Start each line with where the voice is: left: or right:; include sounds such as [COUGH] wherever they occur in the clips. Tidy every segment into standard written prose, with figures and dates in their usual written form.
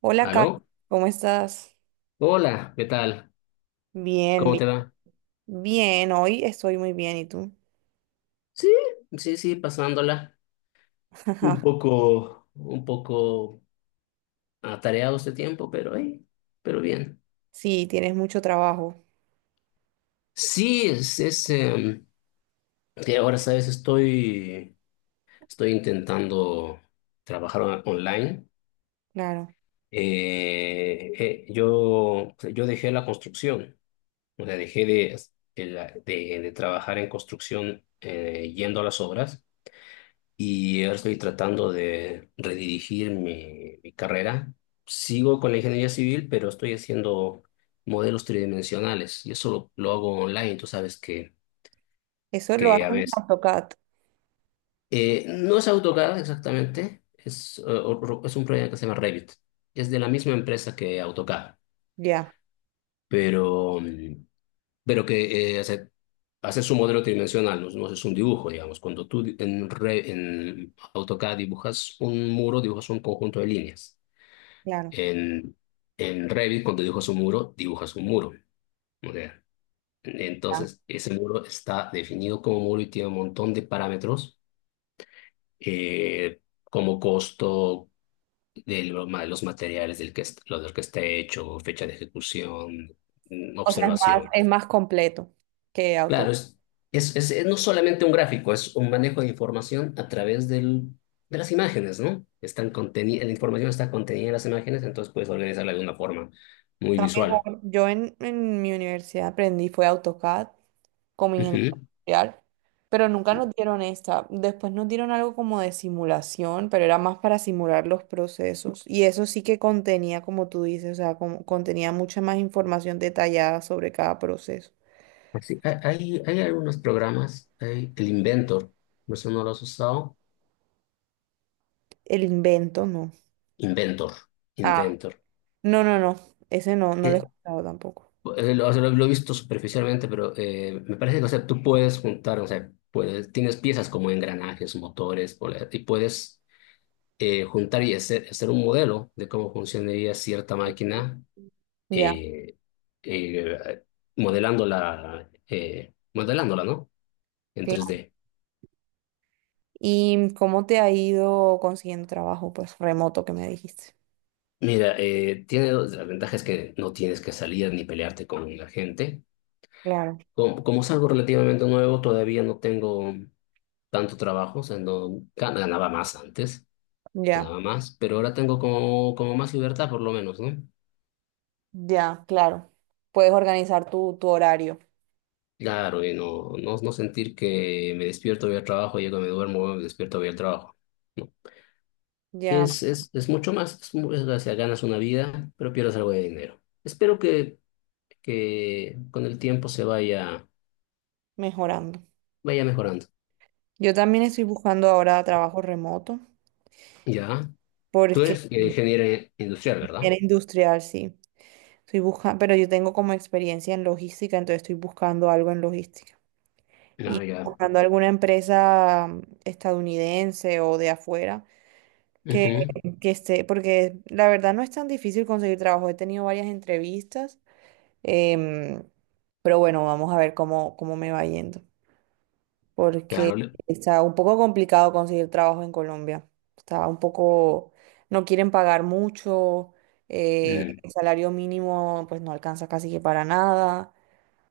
right: Hola, Carlos,
left: ¿Aló?
right: ¿cómo estás?
left: Hola, ¿qué tal?
right: Bien,
left: ¿Cómo
right: bien,
left: te va?
right: bien, hoy estoy muy bien, ¿y tú?
left: Sí, sí, sí, pasándola. Un poco atareado este tiempo, pero bien.
right: Sí, tienes mucho trabajo,
left: Sí, es que ahora, ¿sabes? Estoy intentando trabajar online.
right: claro.
left: Yo dejé la construcción, o sea, dejé de trabajar en construcción yendo a las obras y ahora estoy tratando de redirigir mi carrera. Sigo con la ingeniería civil, pero estoy haciendo modelos tridimensionales y eso lo hago online. Tú sabes
right: Eso lo
left: que
right: haces
left: a
right: en
left: veces
right: AutoCAD,
left: no es AutoCAD exactamente, es, es un proyecto que se llama Revit. Es de la misma empresa que AutoCAD,
right: ya,
left: pero, pero que hace su modelo tridimensional, no, no es un dibujo, digamos. Cuando tú di- en, Re- en AutoCAD dibujas un muro, dibujas un conjunto de líneas.
right: claro.
left: En, en Revit, cuando dibujas un muro, dibujas un muro. O sea,
right: Ya.
left: entonces, ese muro está definido como muro y tiene un montón de parámetros, como costo de los materiales del que, lo del que está hecho, fecha de ejecución,
right: O sea, es más, es
left: observaciones.
right: más completo que AutoCAD.
left: Claro, es no solamente un gráfico, es un manejo de información a través de las imágenes, ¿no? La información está contenida en las imágenes, entonces puedes organizarla de una forma muy
right: Está
left: visual.
right: mejor. Yo en mi universidad aprendí fue AutoCAD como ingeniero
left: Ujú.
right: industrial, pero nunca nos dieron esta. Después nos dieron algo como de simulación, pero era más para simular los procesos. Y eso sí que contenía, como tú dices, o sea, contenía mucha más información detallada sobre cada proceso.
left: Pues sí, hay, hay algunos programas, hay el Inventor, no sé, no lo has usado.
right: El invento, no.
left: Inventor,
right: Ah,
left: Inventor.
right: no, no, no. Ese no, no lo he
left: Eh,
right: escuchado tampoco.
left: lo, o sea, lo- Lo he visto superficialmente, pero me parece que, o sea, tú puedes juntar, o sea, puedes, tienes piezas como engranajes, motores, y puedes juntar y hacer un modelo de cómo funcionaría cierta máquina,
right: Ya,
left: eh, eh, modelándola, modelándola, ¿no? En tres
right: claro.
left: d.
right: ¿Y cómo te ha ido consiguiendo trabajo, pues, remoto que me dijiste?
left: Mira, tiene dos las ventajas que no tienes que salir ni pelearte con la gente.
right: Claro,
left: Como es algo relativamente nuevo, todavía no tengo tanto trabajo, o sea, no ganaba más antes,
right: ya,
left: ganaba más, pero ahora tengo como, como más libertad por lo menos, ¿no?
right: ya, claro. Puedes organizar tu horario.
left: Claro, y no sentir que me despierto, voy al trabajo, llego, me duermo, me despierto, voy al trabajo. No. Que
right: Ya.
left: es mucho más, o sea, ganas una vida, pero pierdes algo de dinero. Espero que con el tiempo
right: Mejorando.
left: vaya mejorando.
right: Yo también estoy buscando ahora trabajo remoto
left: Ya, tú
right: porque
left: eres ingeniero industrial, ¿verdad?
right: era industrial, sí. Estoy buscando, pero yo tengo como experiencia en logística, entonces estoy buscando algo en logística. Y
left: Ah, ya.
right: buscando alguna empresa estadounidense o de afuera que,
left: Ujú.
right: que esté, porque la verdad no es tan difícil conseguir trabajo. He tenido varias entrevistas, em, pero bueno, vamos a ver cómo, cómo me va yendo. Porque
left: Claro.
right: está un poco complicado conseguir trabajo en Colombia. Está un poco, no quieren pagar mucho,
left: Mm.
right: el salario mínimo pues no alcanza casi que para nada.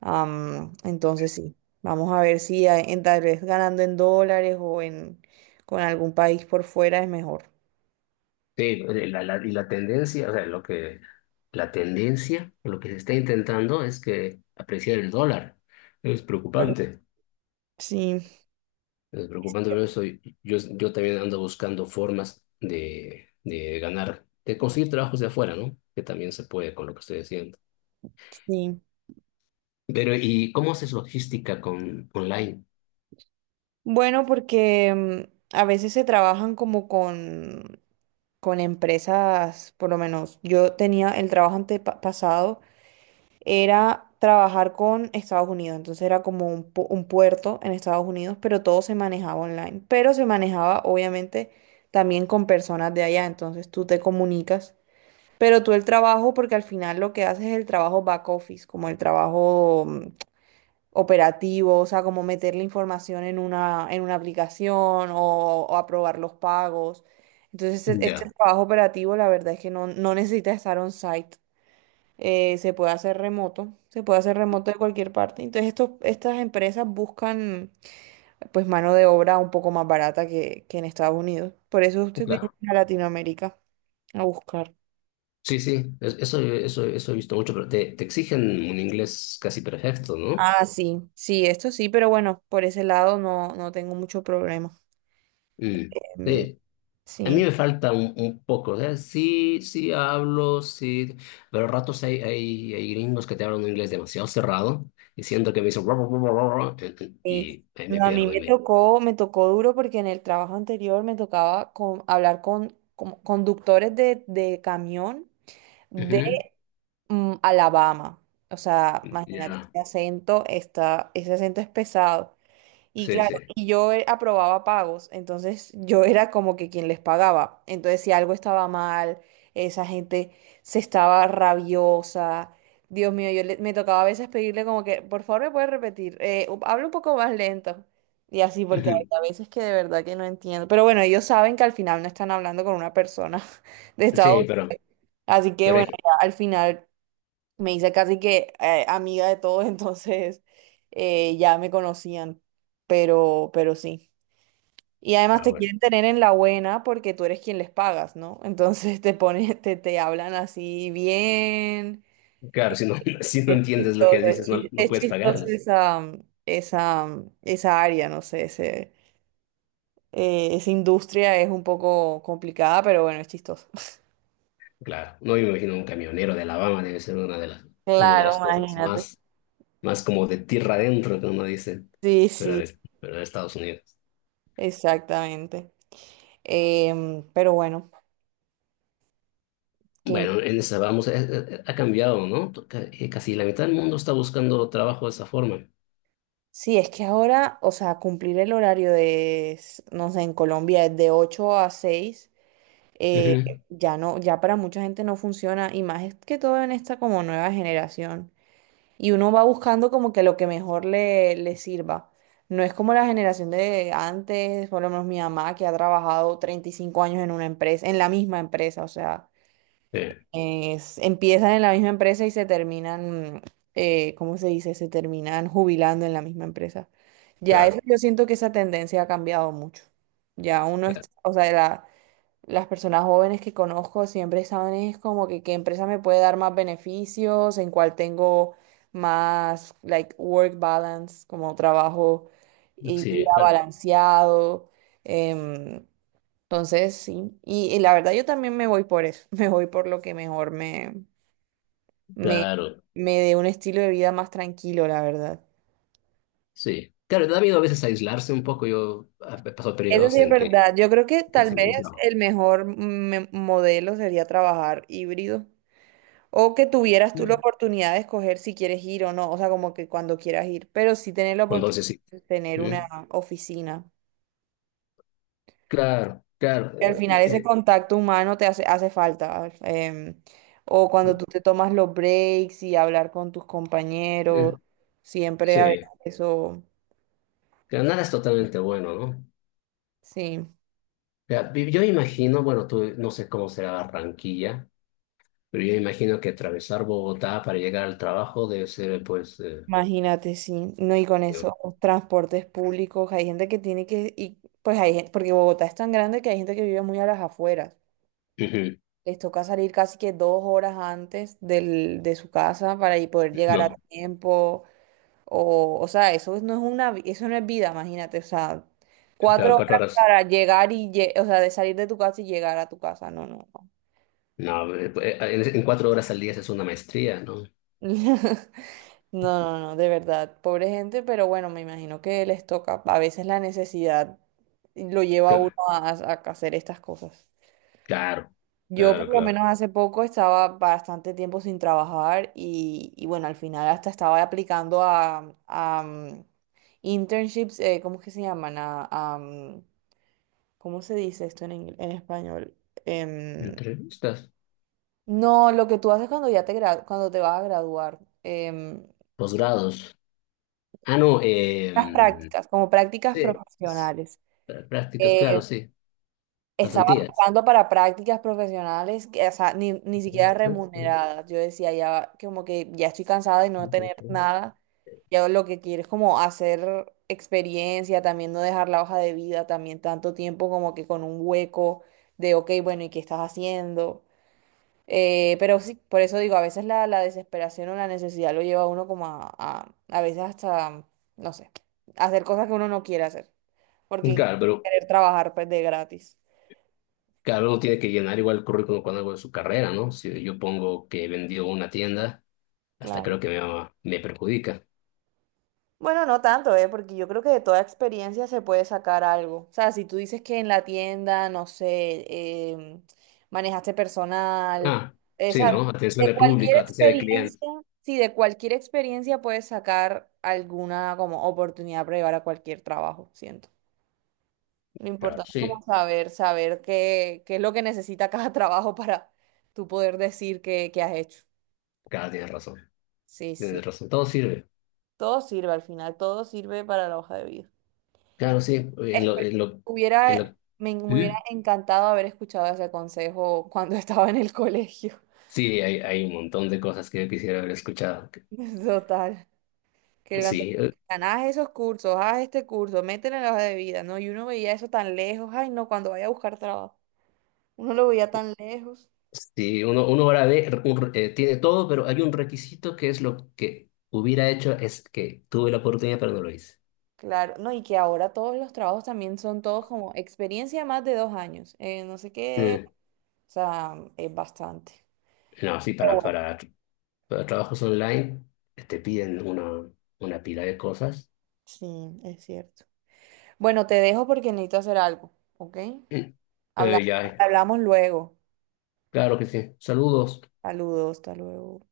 right: Entonces sí, vamos a ver si tal vez ganando en dólares o en con algún país por fuera es mejor.
left: Sí, y la tendencia, o sea, lo que, la tendencia, lo que se está intentando es que apreciar el dólar. Es
right: Claro.
left: preocupante.
right: Sí,
left: Es preocupante, pero eso, yo también ando buscando formas de ganar, de conseguir trabajos de afuera, ¿no? Que también se puede con lo que estoy haciendo.
right: sí.
left: Pero, ¿y cómo haces logística con online?
right: Bueno, porque a veces se trabajan con empresas, por lo menos yo tenía el trabajo antepasado era trabajar con Estados Unidos. Entonces era como un puerto en Estados Unidos, pero todo se manejaba online. Pero se manejaba obviamente también con personas de allá. Entonces tú te comunicas. Pero tú el trabajo, porque al final lo que haces es el trabajo back office, como el trabajo operativo, o sea, como meter la información en una aplicación o aprobar los pagos. Entonces, este
left: Ya.
right: trabajo operativo, la verdad es que no, no necesita estar on-site, se puede hacer remoto, se puede hacer remoto de cualquier parte. Entonces, estas empresas buscan pues mano de obra un poco más barata que en Estados Unidos. Por eso usted viene a Latinoamérica a buscar.
left: Sí, sí, eso he visto mucho, pero te exigen un inglés casi perfecto, ¿no?
right: Ah, sí, sí, esto sí, pero bueno, por ese lado no, no tengo mucho problema.
left: Mm.
right: Mm,
left: Sí, a
right: sí,
left: mí me falta un poco, o sea, sí, sí hablo, sí, pero a ratos hay gringos que te hablan un inglés demasiado cerrado, diciendo que me dicen "Ruah, ruah, ruah, ruah",
right: sí.
left: y ahí me
right: No, a mí
left: pierdo y me...
right: me tocó duro porque en el trabajo anterior me tocaba con, hablar con conductores de camión de
left: Ujú.
right: Alabama. O sea, imagínate,
left: Ya,
right: ese acento está, ese acento es pesado. Y
left: sí,
right: claro,
left: sí.
right: y yo aprobaba pagos, entonces yo era como que quien les pagaba. Entonces, si algo estaba mal, esa gente se estaba rabiosa. Dios mío, me tocaba a veces pedirle como que, por favor, me puedes repetir, habla un poco más lento. Y así, porque hay
left: Ujú.
right: a veces que de verdad que no entiendo. Pero bueno, ellos saben que al final no están hablando con una persona [LAUGHS] de Estados
left: Sí,
right: Unidos.
left: pero,
right: Así que
left: pero
right: bueno,
left: hay-
right: ya al final me hice casi que amiga de todos, [LAUGHS] entonces ya me conocían, pero sí. Y además
left: ah,
right: te
left: bueno,
right: quieren tener en la buena porque tú eres quien les pagas, ¿no? [LAUGHS] Entonces te pones, te hablan así bien.
left: claro, si no, [LAUGHS] si no
right: Es
left: entiendes lo que
right: chistoso,
left: dices, no, no
right: es
left: puedes
right: chistoso
left: pagarles.
right: esa, esa, esa área, no sé, ese, esa industria es un poco complicada, pero bueno, es chistoso. [LAUGHS]
left: Claro, no, yo me imagino un camionero de Alabama debe ser una de
right: Claro,
left: las cosas
right: imagínate.
left: más, más como de tierra adentro que uno dice,
right: Sí,
left: pero
right: sí,
left: pero de Estados Unidos.
right: exactamente. Pero bueno. ¿Qué?
left: Bueno, en esa vamos, ha cambiado, ¿no? Casi la mitad del mundo está buscando trabajo de esa forma.
right: Sí, es que ahora, o sea, cumplir el horario no sé, en Colombia es de 8 a 6, eh,
left: Ujú.
right: ya no, ya para mucha gente no funciona, y más es que todo en esta como nueva generación. Y uno va buscando como que lo que mejor le, le sirva. No es como la generación de antes, por lo menos mi mamá, que ha trabajado 35 años en una empresa, en la misma empresa, o sea,
left: Sí,
right: empiezan en la misma empresa y se terminan, ¿cómo se dice? Se terminan jubilando en la misma empresa. Ya eso,
left: claro,
right: yo siento que esa tendencia ha cambiado mucho. Ya uno es,
left: claro.
right: o sea, las personas jóvenes que conozco siempre saben es como que qué empresa me puede dar más beneficios, en cuál tengo más, like, work balance, como trabajo y
left: Sí,
right: vida
left: vale,
right: balanceado. em, entonces, sí, y la verdad yo también me voy por eso, [LAUGHS] me voy por lo que mejor me,
left: claro,
right: me dé un estilo de vida más tranquilo, la verdad.
left: sí. Claro, da miedo a veces aislarse un poco. Yo he pasado
right: Eso
left: periodos
right: sí es
left: en
right: verdad, yo creo que
left: que
right: tal
left: se me ha
right: vez
left: aislado.
right: el mejor modelo sería trabajar híbrido o que tuvieras tú la
left: Sí.
right: oportunidad de escoger si quieres ir o no, o sea, como que cuando quieras ir, pero sí tener la
left: Entonces
right: oportunidad
left: sí.
right: de tener una
left: ¿Mm?
right: oficina.
left: Claro, claro.
right: Que al final ese
left: eh,
right: contacto humano te hace, hace falta. O cuando
left: eh,
right: tú te tomas los breaks y hablar con tus compañeros,
left: eh,
right: siempre a veces
left: sí,
right: eso,
left: que nada es totalmente bueno, ¿no? O
right: sí,
left: sea, yo imagino, bueno, tú no sé cómo será Barranquilla, pero yo imagino que atravesar Bogotá para llegar al trabajo debe ser, pues,
right: imagínate, sí. No, y con
left: eh,
right: esos transportes públicos, hay gente que tiene que, y pues hay gente, porque Bogotá es tan grande que hay gente que vive muy a las afueras.
left: ujú,
right: Les toca salir casi que 2 horas antes del, de su casa para ahí poder llegar a
left: no,
right: tiempo. O sea, eso no es una, eso no es vida, imagínate. O sea,
left: cada
right: cuatro
left: cuatro
right: horas
left: horas,
right: para llegar o sea, de salir de tu casa y llegar a tu casa. No, no, no.
left: no, pues, en cuatro horas al día es una maestría, ¿no?
right: [LAUGHS] No, no, no, de verdad. Pobre gente, pero bueno, me imagino que les toca. A veces la necesidad lo lleva a uno a hacer estas cosas.
left: Claro,
right: Yo por
left: claro,
right: lo
left: claro.
right: menos hace poco estaba bastante tiempo sin trabajar y bueno, al final hasta estaba aplicando a internships, ¿cómo es que se llaman? A, ¿cómo se dice esto en, en español? Em,
left: Entrevistas,
right: no, lo que tú haces cuando ya cuando te vas a graduar,
left: posgrados. Ah, no,
right: las prácticas, como prácticas
left: sí,
right: profesionales.
left: prácticas, claro,
right: Eh,
left: sí,
right: Estaba
left: pasantías.
right: aplicando para prácticas profesionales, que, o sea, ni, ni siquiera remuneradas. Yo decía, ya como que ya estoy cansada de no tener nada. Ya lo que quiero es como hacer experiencia, también no dejar la hoja de vida, también tanto tiempo como que con un hueco de, ok, bueno, ¿y qué estás haciendo? Pero sí, por eso digo, a veces la desesperación o la necesidad lo lleva a uno como a veces hasta, no sé, hacer cosas que uno no quiere hacer, porque
left: Claro, pero
right: querer trabajar pues de gratis.
left: cada uno tiene que llenar igual el currículum con algo de su carrera, ¿no? Si yo pongo que he vendido una tienda, hasta
right: Claro.
left: creo que me perjudica.
right: Bueno, no tanto, ¿eh? Porque yo creo que de toda experiencia se puede sacar algo. O sea, si tú dices que en la tienda, no sé, em, manejaste personal,
left: Ah, sí,
right: esa,
left: ¿no? Atención
right: de
left: al
right: cualquier
left: público, atención al cliente.
right: experiencia, sí, de cualquier experiencia puedes sacar alguna como oportunidad para llevar a cualquier trabajo, siento. Lo
left: Claro,
right: importante es como
left: sí,
right: saber, saber qué, qué es lo que necesita cada [LAUGHS] trabajo para tú poder decir que, has hecho.
left: cada tiene razón.
right: Sí, sí.
left: Tienes razón, todo sirve.
right: Todo sirve al final, todo sirve para la hoja de vida.
left: Claro, sí.
right: Espe-
left: En
right: Hubiera,
left: lo-
right: Me, me hubiera
left: Sí,
right: encantado haber escuchado ese consejo cuando [LAUGHS] estaba en el colegio.
left: sí, hay un montón de cosas que yo quisiera haber escuchado.
right: [LAUGHS] Total. Que cuando te
left: Sí,
right: decían, haz esos cursos, haz este curso, métele en la hoja de vida, ¿no? Y uno veía eso tan lejos. Ay, no, cuando vaya a buscar trabajo. Uno lo veía tan lejos.
left: sí, uno ahora ve, tiene todo, pero hay un requisito que es lo que hubiera hecho, es que tuve la oportunidad, pero no lo hice.
right: Claro, no, y que ahora todos los trabajos también son todos como experiencia más de 2 años, no sé qué,
left: Mm.
right: o sea, es bastante.
left: No, sí,
right: Pero bueno,
left: para trabajos online te piden una pila de cosas.
right: sí, es cierto. Bueno, te dejo porque necesito hacer algo, ¿ok?
left: [CLEARS THROAT]
right: Habla-
left: Ya,
right: Hablamos luego.
left: claro que sí. Saludos.
right: Saludos, hasta luego.